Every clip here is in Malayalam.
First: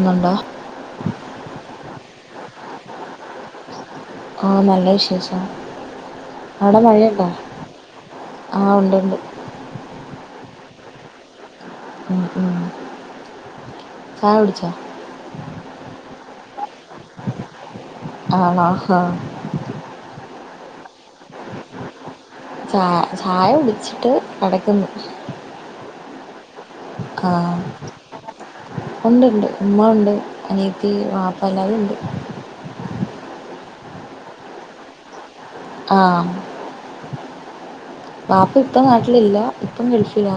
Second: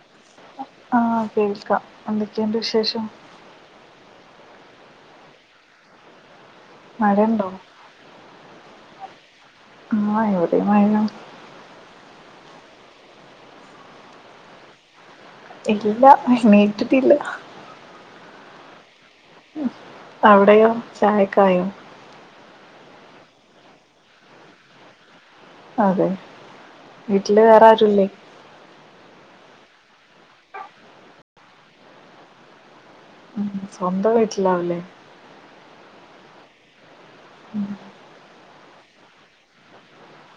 ന്നുണ്ടോ ആ കേൾക്കാം എന്തൊക്കെണ്ട് വിശേഷം ആ നല്ല വിശേഷം അവിടെ മഴയണ്ടോ മഴയുണ്ടോ ആഹ് ഉണ്ട് ഉണ്ട് ആ ഇവ ടിം മഴ ഉം ഉം ചായ ടിച്ചോ ഇല്ല എണീറ്റിട്ടില്ല ആണോ ഹാ അവിടെയോ ചായക്കെ ആയോ ചായ ചായ കുടിച്ചിട്ട് നടക്കുന്നു അതെ വീട്ടില് ആഹ് വേറെ ആരുല്ലേ ഉണ്ട് ണ്ട് ഉമ്മ ഉണ്ട് അനിയത്തി വാപ്പ എല്ലാരും ഉണ്ട് ഉം സ്വന്തം വീട്ടിലാവും ലേ ആഹ് ഉം വാപ്പി ഇപ്പം നാട്ടിലില്ല ഇപ്പം ഗൾഫിലാ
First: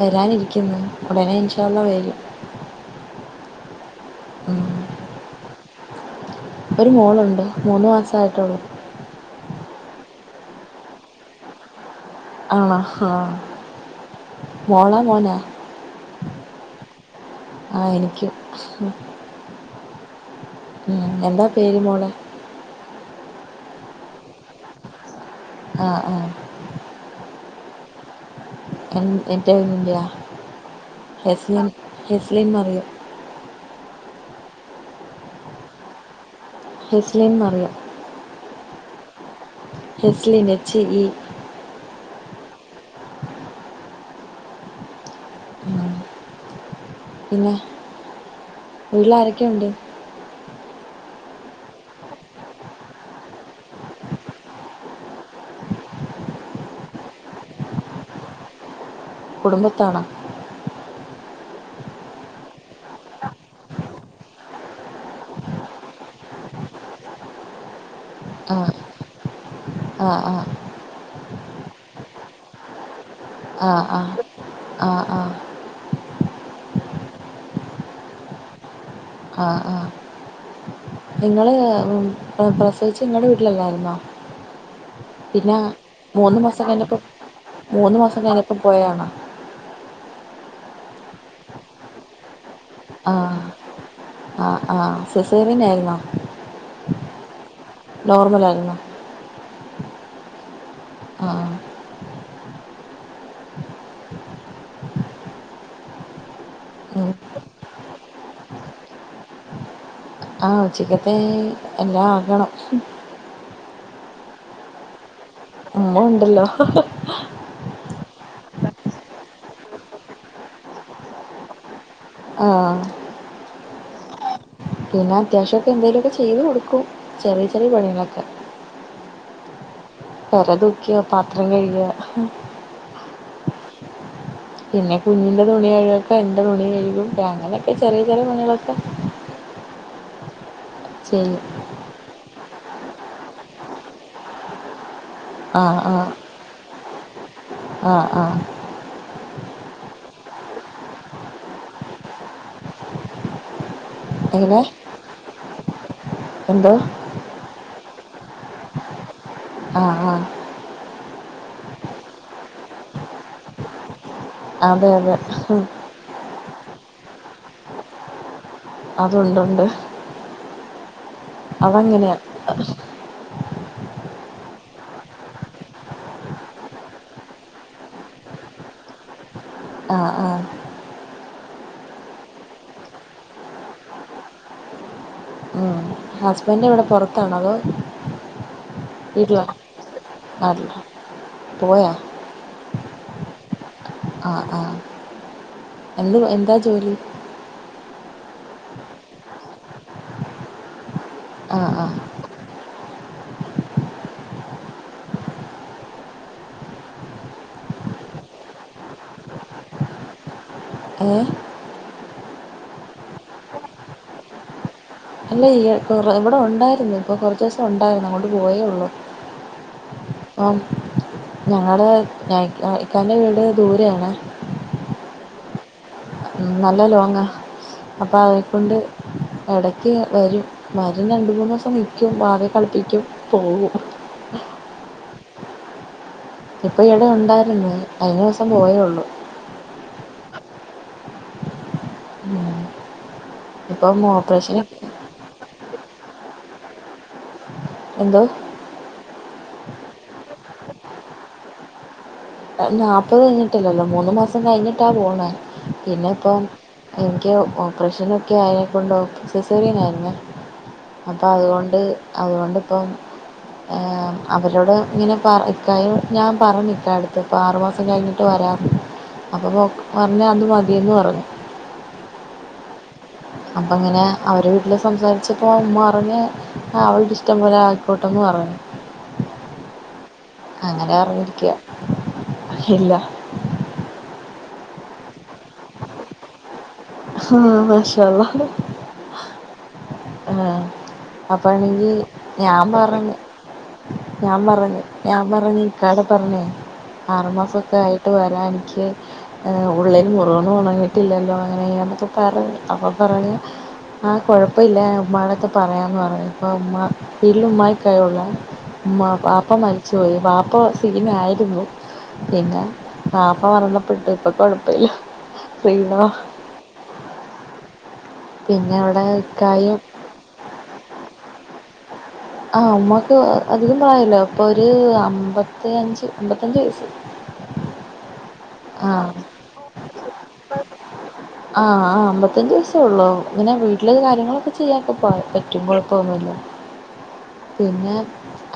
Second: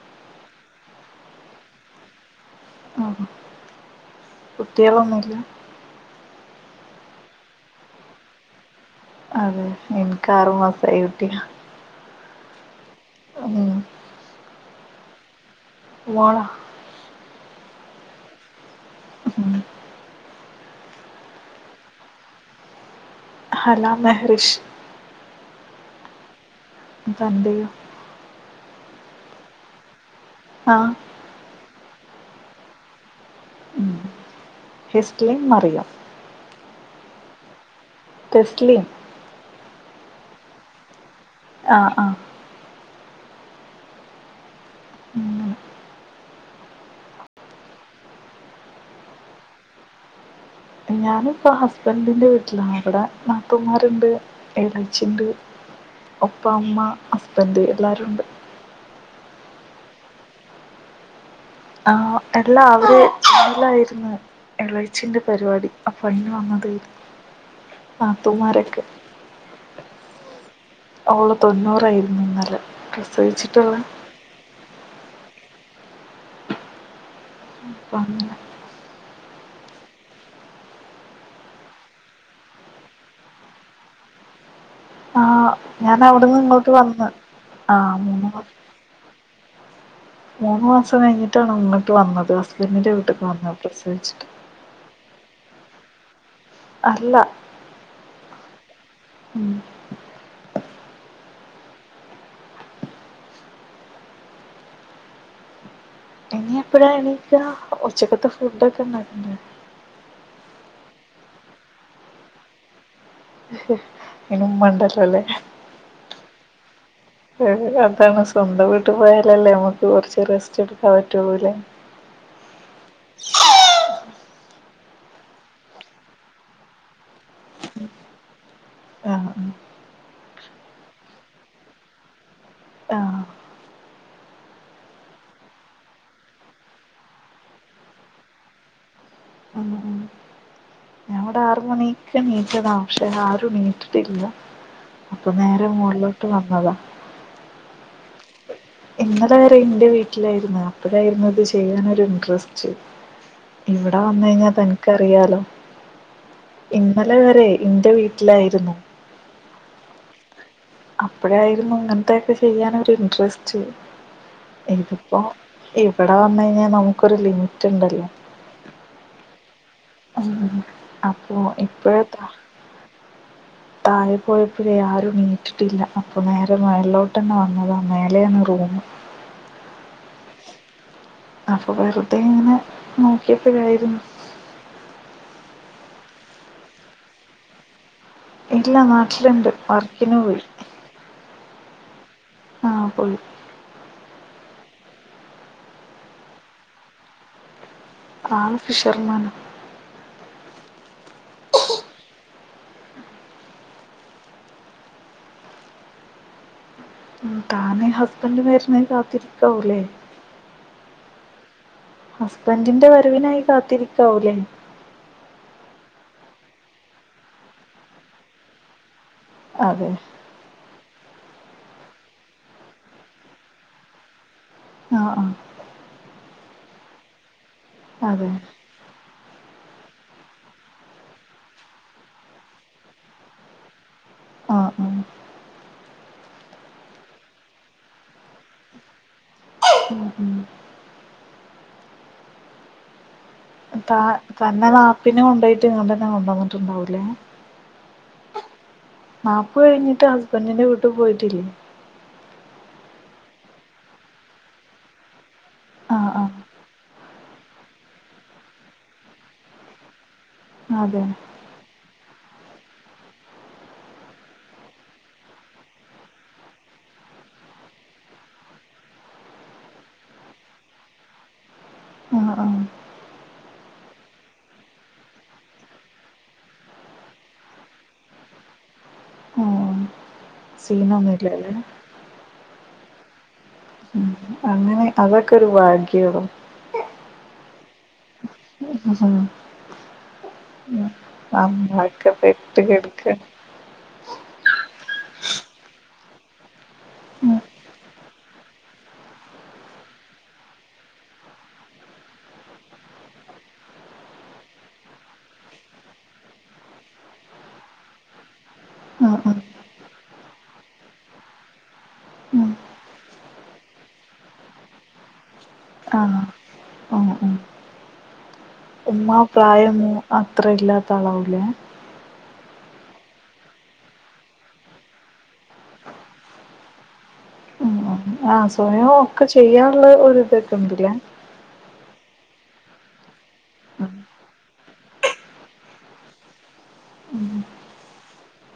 വരാനിരിക്കുന്നു ഉടനെ ഇൻഷാ അള്ളാ വരും ഉം. കുട്ടിയോളൊന്നും ല്ല ഒരു മോളുണ്ട് മൂന്ന് മാസമായിട്ടൊള്ളു അതെ ഇൻക്ക് ആറ് മാസായ കുട്ടിയാ ആണേ ആ ഉം മോളോ മോനോ മോളാ ആ എനിക്ക്യൂ ഉം ഉം എന്താ പേര് മോളേ ഹലാ മഹറിഷ് ആഹ് ആഹ് ഇതന്റെ യോ എൻ എന്റെ [unintelligible] ആഹ് ഹെസ് ലൻ ഹെസ് ലിൻനെ അറിയോ ഹെസ്റ്റിലിൻ ന്ന് അറിയാം ഹെ സ് Lin Mariyam Tasleem. ഹെസ്ലിം, H E. ആ അ. അങ്ങനെ ഉം. പിന്നെ വീട്ട് ല്ആരൊക്കെ ഉണ്ട്? ഞാന് ഇപ്പൊ ഹസ്ബൻഡിന്റെ വീട്ടിലാണ്, അവിടെ നാത്തുമാര്ണ്ട്, എളച്ചിണ്ട്. ഒപ്പം അമ്മ, ഹസ്ബൻഡ് എല്ലാവരുണ്ട്. കുടുംബത്തണോ? ആ, എല്ല അവര് ലായിരുന്നു. എളച്ചിന്റെ പരിപാടി, അപ്പ അതിനു വന്നത ആ നാത്തൂമാരൊക്കെ. ആ ആ.. ഓള തൊണ്ണൂറായിയിരുന്നു ഇന്നലെ ആ പ്രസവിച്ചിട്ടുള്ള? ആ, ആ ആ.. ഉം. ആ ആ.. നിങ്ങൾ പ്രസവിച്ച് നിങ്ങളടെ വീട്ടിലല്ലായിരുന്നോ? ആ പിന്നെ ഞാൻ അവിടുന്ന് മൂന്ന് ഇങ്ങോട്ട് മാസംകഴിഞ്ഞപ്പോ വന്ന് മൂന്ന് മാസം കഴിഞ്ഞപ്പോ പോയതാണോ? മൂന്ന് മാസം കഴിഞ്ഞിട്ടാണ് ഇങ്ങോട്ട് വന്നത്, ഹസ്ബന്റിന്റെ ആ വീട്ട്ക് വന്നത് പ്രസവിച്ചിട്ട്. ആ ആഹ്, സിസേറിയൻ ആയിരുന്നോ? അല്ല. നോർമൽ ആയിരുന്നോ? ഉം ആ ഇനി എപ്പഴാ ഉം. എണീക്കാ? ഉച്ചക്കത്തെ ഫുഡ് ഒക്കെ ഉണ്ടാക്കിക്കണ? ആ, ഉച്ചക്കത്തെ... എല്ലാം ആക്കണം. ഇനിമ്മണ്ടല്ല ല്ലേ? അമ്മ ഉണ്ടല്ലോ? ഏ അതാണ് സ്വന്തം വീട്ട് പോയാലല്ലേ നമ്മക്ക് കുറച്ച് റെസ്റ്റ് എടുക്കാൻ പറ്റൊള്ളു അല്ലെ? ആആ.. [unintelligible] പിന്നെ അതേവിശ്യേം ഒക്കെ എന്തേലും ഒക്കെ ചെയ്തു കൊടുക്കും, ചെറിയ ചെറിയ പണികളൊക്കെ. ആ ഉം. പര തൂക്കിയ, പാത്രം കഴിക. ആ.. പിന്നെ കുഞ്ഞിന്റെ തുണി കഴുകും ഒക്കെ എന്റെ തുണി കഴുകും, അങ്ങനെഒക്കെ ചെറിയ ചെറിയ പണികളൊക്കെ. ഉം ഉം. ശരി. ക്ക നീറ്റത പക്ഷെ ആരും നീട്ടിട്ടില്ല, അപ്പൊ ആ നേരെ ആ മുകളിലോട്ട് വന്നതാ. ആ ആ.. ഇന്നലെ വരെ എന്റെ വീട്ടിലായിരുന്നു, അപ്പഴായിരുന്നു ഇത് ചെയ്യാനൊരു ഇൻട്രസ്റ്റ്. ഇവിടെ വന്ന കഴിഞ്ഞാൽ എങ്ങനെ തനക്ക്റിയാലോ? എന്തോ ഇ [unintelligible] ഇന്നലെ വരെ എന്റെ വീട്ടിലായിരുന്നു. ആ ആ.. അപ്പഴായിരുന്നു ഇങ്ങനത്തെൊക്കെ ചെയ്യാൻ ഒരു ഇന്ട്രസ്റ്റ്. അതെ അതെ ഇതിപ്പോ ഇവിടെ വന്ന് കഴിഞ്ഞാൽ നമുക്കൊരു ലിമിറ്റ് ഉണ്ടല്ലോ? അതുണ്ട് ഉണ്ട്. ഉം, അപ്പൊ അതങ്ങനെയാണ് ഇപ്പോഴത്താ.. താഴെ പോയപോള് ആരും നീറ്റിട്ടില്ല, അപ്പൊ നേരെ മേളലോട്ട്ന്നെ വന്നതാ മേലെയാണ് റൂമ്. ആ ആ.. അപ്പൊ വെറുതെ ഇങ്ങനെ നോക്കിയപ്പോഴായിരുന്നു. ഉം.. ഹസ്ബൻഡ് ഇവിടെ പുറത്താണോ അതോ? ഇല്ല നാട്ടിലുണ്ട് വർക്കിനു പോയി പോ [unintelligible] ആഹ പോയി. ആ ആഹ എ എന്താ ജോലി? ആ ഫിഷർമാൻും. ആഹ ആഹ. താന് ഹസ്ബൻഡ് വരുന്നെ കാത്തിരിക്കാവല്ലേ ഏഹ് ഹസ്ബൻറിന്റെ വരവിനായി കാത്തിരിക്കാവൂല്ലേ അല്ല യേ ഇവിടെ ഉണ്ടായിരുന്നു ഇപ്പൊ കുറച്ച ദിവസം ഉണ്ടായിരുന്നു അങ്ങൊണ്ട് പോയേ ഉള്ളൂ അതെ ആം ഞങ്ങള് ഞാ ഇക്കാന്റെ വീട് ദൂരെ ആണേ ആഹ് ആഹ് നല്ല ലോങ്ങാ അപ്പം അതെ അതെക്കൊണ്ട് ഇടക്ക് വരും മരും രണ്ട് മൂന്ന് ദിവസം നിക്കും വാവെ കളിപ്പിക്കും പോകും ആ ആ ഇപ്പൊ ഇവിടെ ഉണ്ടായിരുന്നു കഴിഞ്ഞ ദിവസം പോയേള്ളൂ ഉം. താ ഇപ്പം ഓപ്പറേഷന് തന്നെ നാപ്പിനെ കൊണ്ട്പോയിട്ട് ഇങ്ങട്ടന്നെ കൊണ്ട് വന്നിട്ടുണ്ടാവൂല്ലേ എന്തോ നാപ്പ് കഴിഞ്ഞിട്ട് ഹസ്ബൻറിന്റെ വീട്ടിൽ പോയിട്ടില്ലേ നാല്പ്പത് കഴിഞ്ഞിട്ടില്ലല്ലോ മൂന്ന് മാസം കഴിഞ്ഞിട്ടാ പോണെ പിന്നെ ആഹ് ഇപ്പം ആഹ് എനിക്ക് ഓപ്പറേഷനൊക്കെ ആയെക്കൊണ്ട് ഓ സെസറിയനായിരുന്നേ അതെ അപ്പൊ അതുകൊണ്ട് അതുകൊണ്ടിപ്പം അവരോട് ഇങ്ങനെ പറ ഇക്കാര്യം ഞാൻ പറഞ്ഞു ഇക്കത്ത് ഇപ്പോൾ ആറു മാസം കഴിഞ്ഞിട്ട് വരാം അപ്പോൾ [unintelligible] പറഞ്ഞാൽ അത് മതിയെന്ന് പറഞ്ഞു ആഹ് ആഹ് അപ്പൊ ഇങ്ങനെ അവരെ വീട്ടില് സംസാരിച്ചപ്പോ മ്മ പറഞ്ഞ് ആഹ് അവളുടെ ഇഷ്ടംപോലെ ആയിക്കോട്ടെന്ന് പറഞ്ഞു ആഹ് അങ്ങനെ അറിഞ്ഞിരിക്ക്യ സീനൊന്നുല്ലല്ലേ ഇല്ല ഉം അങ്ങനെ അതൊക്കെ ഒരു ഭാഗ്യോ ആഹ് മാഷാല്ലാഹ് [unintelligible] ആഹ് അപ്പാണെങ്കി നമ്മളൊക്കെ ഞാൻ പെട്ട് പറഞ്ഞ് കെടക്കാണ് ഞാൻ പറഞ്ഞു ഞാൻ പറഞ്ഞ് ഇക്കാടെ പറഞ്ഞേ ആറ് ഉം മാസൊക്കെ ആയിട്ട് വരാ എൻക്ക് ഉള്ളിൽ മുറിവും ഉണങ്ങിയിട്ടില്ലല്ലോ അങ്ങനെക്ക പറഞ്ഞ് അപ്പൊ പറഞ്ഞ് ആഹ് കൊഴപ്പ ഇല്ല ഉമ്മാടത്ത് പറയാന്ന് പറഞ്ഞു ഇപ്പ ഉമ്മാ വീട്ടില് ഉമ്മായിക്കയൊള്ളൂ ഉമ്മാ ആഹ് ആഹ് ബാപ്പ മരിച്ചുപോയി ബാപ്പ സിഗ്ന് ആയിരുന്നു ഉം പിന്നെ ബാപ്പ മരണപ്പെട്ടു ഇപ്പൊ കുഴപ്പില്ല റീണോ ആഹ് പിന്നെ അവിടെ ഉമ്മ പ്രായം ഇക്കായും അത്ര ഇല്ലാത്ത അളാവൂലേ ആഹ് ഉമ്മാക്ക് അതികം പ്രായല്ലാ അപ്പൊ ഒരു അമ്പത്തി അഞ്ച് അമ്പത്തഞ്ച് വയസ്സ് ഉം ഉം ആഹ് സ്വയം ആഹ് ഒക്കെ ചെയ്യാനുള്ള ഒരിതൊക്കെ ഉണ്ടല്ലേ ആഹ് ആഹ് അമ്പപത്തഞ്ച് വയസേ ഉള്ളു ഇങ്ങനെ വീട്ടില് കാര്യങ്ങളൊക്കെ ചെയ്യാൻ പോ പറ്റും കുഴപ്പോന്നുല്ല പിന്നെ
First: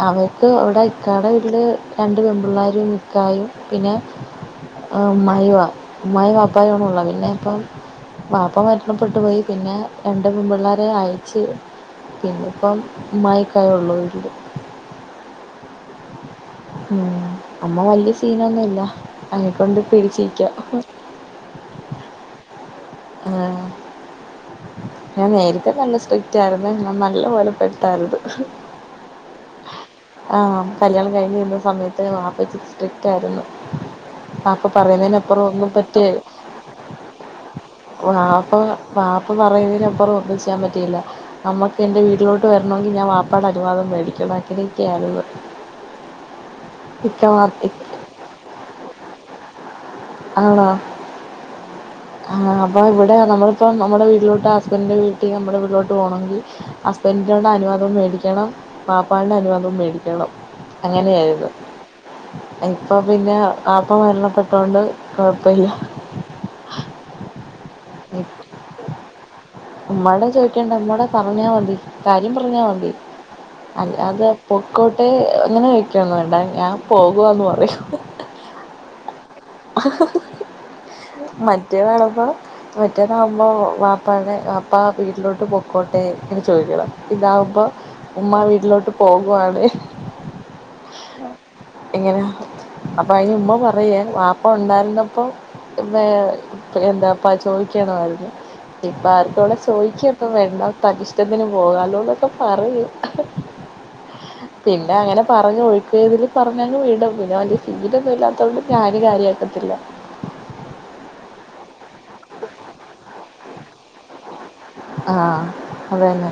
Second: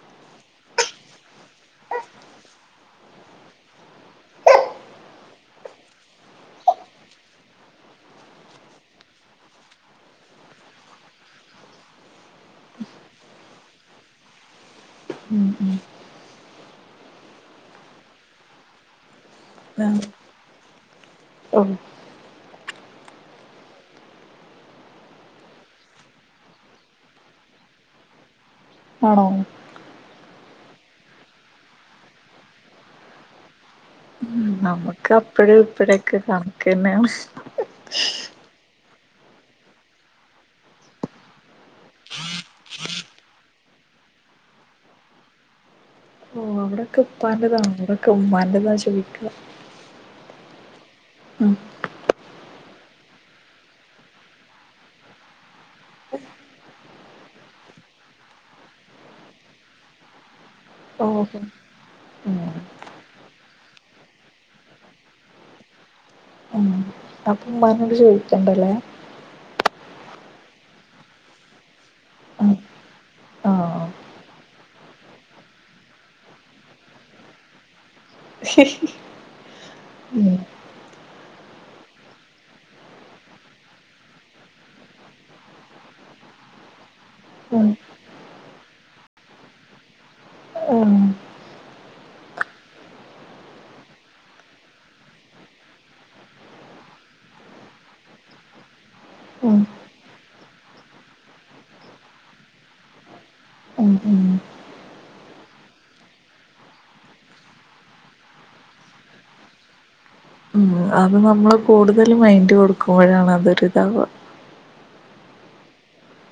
അവര്ക്ക് അവിടെ ഇക്കാടെ വീട്ടില് രണ്ട് പെൺപിള്ളേരും മിക്കായും പിന്നെ ആ ഉമ്മായി വ ഉമ്മായി വാപ്പായി ഒണള്ളെ പിന്നെ ഇപ്പം ബാപ്പ മരണപ്പെട്ടു പോയി പിന്നെ രണ്ട് പെൺപിള്ളേരെ അയച്ച് പിന്നിപ്പം ഉമ്മായിം ഇക്കായിം ഉള്ളൂ വീട്ടില് ഉം ഉം അമ്മ വലിയ സീനൊന്നുംല്ല അതിനെക്കൊണ്ട് പിടിച്ച്നിക്ക ഓ ആഹ് ഞാൻ നേരിത്തെ നല്ല സ്ട്രിക്റ്റ് ആരുന്നു ഞാൻ നല്ലപോലെപ്പെട്ടായിര്ന്ന് ആണോ ആഹ് കല്യാണം കഴിഞ്ഞിരുന്ന സമയത്ത് വാപ്പ സ്ട്രിക്റ്റ് ആയിരുന്നു ആഹ് വാപ്പ നമുക്ക് പറയുന്നതിന് അപ്പറൊം അപ്പഴും ഒന്നും പറ്റേ ഇപ്പഴൊക്കെ [unintelligible] വാപ്പ വാപ്പ പറയുന്നതിനന്പ്പുറം ഒന്നും ചെയ്യാൻ പറ്റിയില്ല നമ്മക്ക് എന്റെ വീട്ടിലോട്ട് വരണെങ്കി ഞാൻ വാപ്പാട് അനുവാദം വേടിക്കണം അങ്ങനൊക്കെ ആയിര്ന്ന് ഇവിടൊക്കെ പലതാണ് ഇക്ക ഇവിടൊക്കെ ഉമ്മാന്റെതാ ചോയിക്കാ ആണോ ഉം ആഹ് നമ്മളെ ഇവടെ നമ്മളിപ്പം നമ്മുടെ വീട്ടിലോട്ട് ഹസ്ബൻഡിന്റെ വീട്ടിന്ന് നമ്മടെ വീട്ടിലോട്ട് പോണേങ്കി ഹസ്ബൻഡിനോട് അനുവാദം മേടിക്കണം വാപ്പാന്റെ അനുവാദും മേടിക്കണം ഓഹോ അങ്ങനെയായിരുന്നു ഇപ്പൊ പിന്നെ വാപ്പ മരണപ്പെട്ടോണ്ട് കൊഴപ്പയില്ല [inaudible] ഉമ്മാനൊട് ചോയിക്കണ്ടല്ലേ ഉമ്മനോട് ചോയിക്കണ്ട ഉമ്മാട് പറഞ്ഞാ മതി കാര്യം ഉം പറഞ്ഞാ മതി ആഹ് അല്ലാതെ പൊക്കോട്ടെ അങ്ങനെ ചോയിക്കൊന്നും വേണ്ട ഞാൻ പോകുവാന്ന് പറയും ശരി [unintelligible] മറ്റേ [unintelligible] മറ്റേതാവുമ്പോ വാപ്പോട് വാപ്പാ വീട്ടിലോട്ട് പൊക്കോട്ടെ ഇങ്ങനെ ചോയിക്കണം ഉം ഇതാവുമ്പോ ഉം ഉമ്മാ വീട്ടിലോട്ട് പോകുവാണേ ആഹ് ഇങ്ങനെ അപ്പയിന് ഉമ്മ പറയേ വാ പ്പ ഉണ്ടായിരുന്നപ്പോ പിന്നെ എന്താപ്പാ ചോയിക്കണായിര്ന്ന് ഇപ്പാർക്കും ഇവടെ ഉം ചോയിക്കൊന്നും വേണ്ട തനിഷ്ടത്തിന് പോകാലോന്നോക്കെ പറയും ഉഓ പിന്നെ അങ്ങനെ പറഞ്ഞ് ഒഴ്ക്കെയിവില് പറഞ്ഞങ്ങ് വിടും പിന്നെ വല്ല്യ ശീലൊന്നും ഇല്ലാത്തൊണ്ട് ഞാനും കാര്യ ക്കത്തില്ല മ്മ് അത് നമ്മള് കൂടുതല് മൈൻഡ് കൊടുക്കുമ്പോഴാണ് അതൊരിതാവ ആഹ് അത് തന്നെ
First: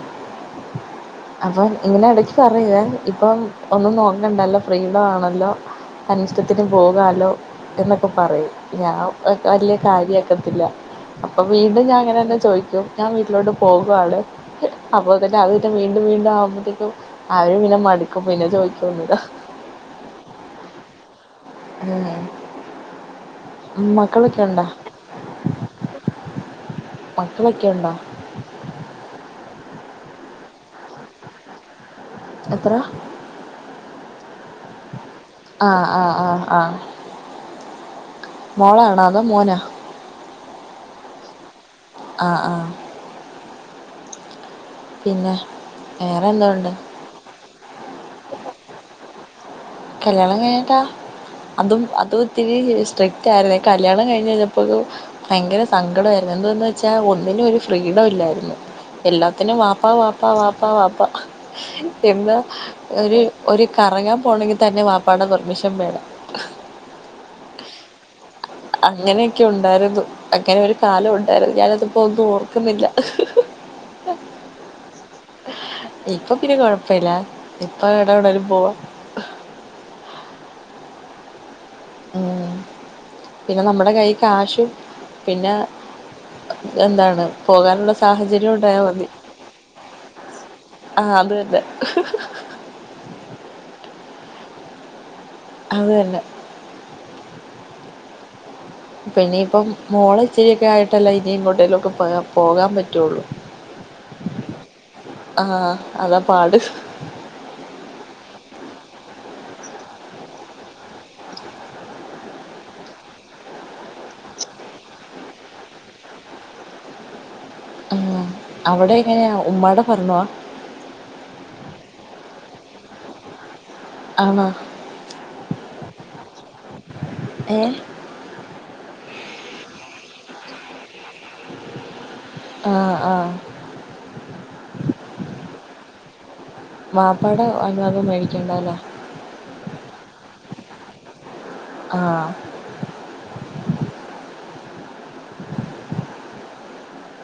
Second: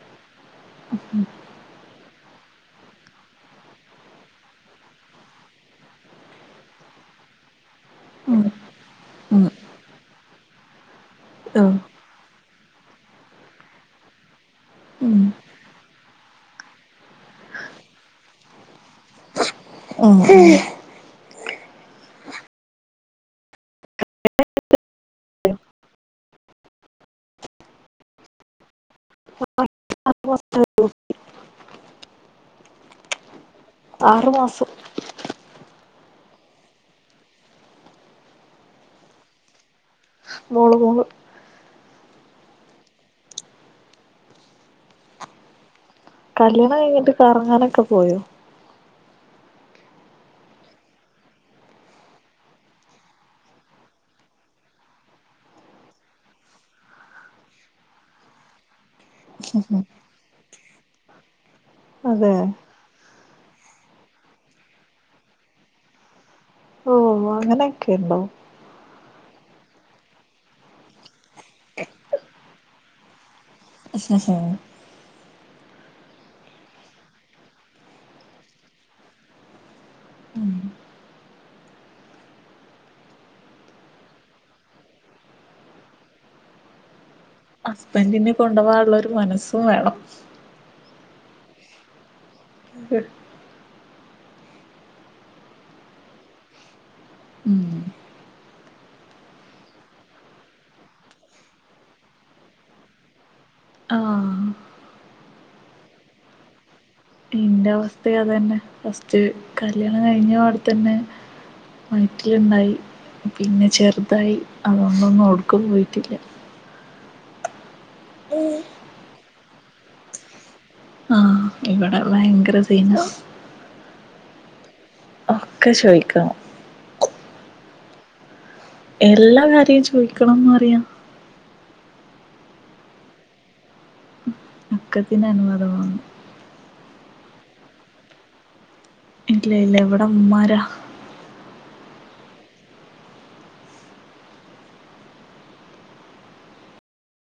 ഉം അപ്പൊ ഇങ്ങനെ എടക്ക് പറയേ ഇപ്പം ഒന്നും നോക്കണ്ടല്ലോ ഫ്രീഡാണല്ലോ തനിഷ്ടത്തിന് പോകാലോ എന്നൊക്കെ ഉം പറയും ഞാൻ ഉം വല്യ കാര്യാക്കത്തില്ല അപ്പൊ വീണ്ടും ഞാന് അങ്ങനെന്നെ ചോയ്ക്കും ഞാൻ വീട്ടിലോട്ട് പോകാണ് അപ്പൊ തന്നെ അത് പിന്നെ വീണ്ടും വീണ്ടും ആവുമ്പോത്തേക്കും അത് പിന്നെ മട്ക്കും പിന്നെ ചോയിക്കൊന്നുല്ല ഉം [unintelligible] മക്കളൊക്കെ ഉണ്ടോ മക്കളൊക്കെ ഉണ്ടോ ഉം എത്ര ആറ് മാസം ആഹ് ആഹ് ആഹ് ആഹ് മോളാണോ അതോ മോനാ മോള് മോള് ആഹ് ആഹ് പിന്നെ വേറെ എന്തോ ഉണ്ട് കല്യാണം കഴിഞ്ഞിട്ട് കറങ്ങാനൊക്കെ പോയോ കല്യാണം കഴിഞ്ഞിട്ടാ അതും അത് ഇത്തിരി സ്ട്രിക്റ്റായിരുന്നേ കല്യാണം കഴിഞ്ഞ്ഞ്ഞയിഞ്ഞപ്പളും ഭയങ്കര സങ്കടായിരുന്നു എന്ത്‌ന്ന് വെച്ചാ ഒന്നിനൊരു ഫ്രീഡം ഇല്ലായിരുന്നു എല്ലാത്തിനും ഉം വാപ്പാ വാപ്പാ വാപ്പാ വാപ്പാ അതെ ഇന്ന് ഒര് ഒര് കറങ്ങാൻ പോണേങ്കി തന്നെ വാപ്പാടെ പെർമിഷൻ വേണം ഓഹ് അങ്ങനെയൊക്കെണ്ടോ അങ്ങനെയൊക്കെ ഉണ്ടായിരുന്നു അങ്ങനെ ഒരു കാലം ഉണ്ടായിരുന്നു ഞാനതിപ്പോ ഒന്നും ഓർക്കുന്നില്ല അ അ. ഇപ്പൊ പിന്നെ കൊഴപ്പില്ല ഇപ്പൊ എവിടനേലുംപോവാ. ഉ [unintelligible] ഉ.. പിന്നെ നമ്മുടെ കൈ കാശും പിന്നെ എന്താണ്. പോകാനുള്ള ഹസ്ബൻറിെ സാഹചര്യം കൊണ്ടുപോകാനുള്ള ഒരു മനസ്സും വേണം. ആഅതതെ. ഉം. അതു തന്നെ. ഉം. പിന്നനിയിപ്പം മോള ഇച്ചിരിൊക്കെ ആയിട്ടല്ല ഇനും കൊട്ടലൊക്കെ പോ പോകാൻ പറ്റുള്ളു. ആ. ആ അതാ പാഡ്. ഇന്റെ അവസ്ഥ അത് തന്നെ ഫസ്റ്റ് കല്യാണം കഴിഞ്ഞപാടെ തന്നെ. വയറ്റിലുണ്ടായി പിന്നെ ചെറുതായി അതൊണ്ടൊന്നും ഉടുക്കൻ പോയിട്ടില്ല. അവിടെ എങ്ങനെയ ഉമ്മാടെ പറഞ്ഞോാണ്. ആഹ് ഇവിടെ ഭയങ്കര സീന. ആണോ? ഒക്കെ ചോദിക്കണം. ഏ? എല്ലാ കാര്യം ചോദിക്കണംന്ന്റിയാം. ആ ആ. ക്കത്തിന് അനവാദണം. മാപ്പാടെ അനുവാദം മേടിക്കണ്ടല്ലേ. ഇല്ല ഇല്ല എവിടെ ഉമ്മാരാ. ആ.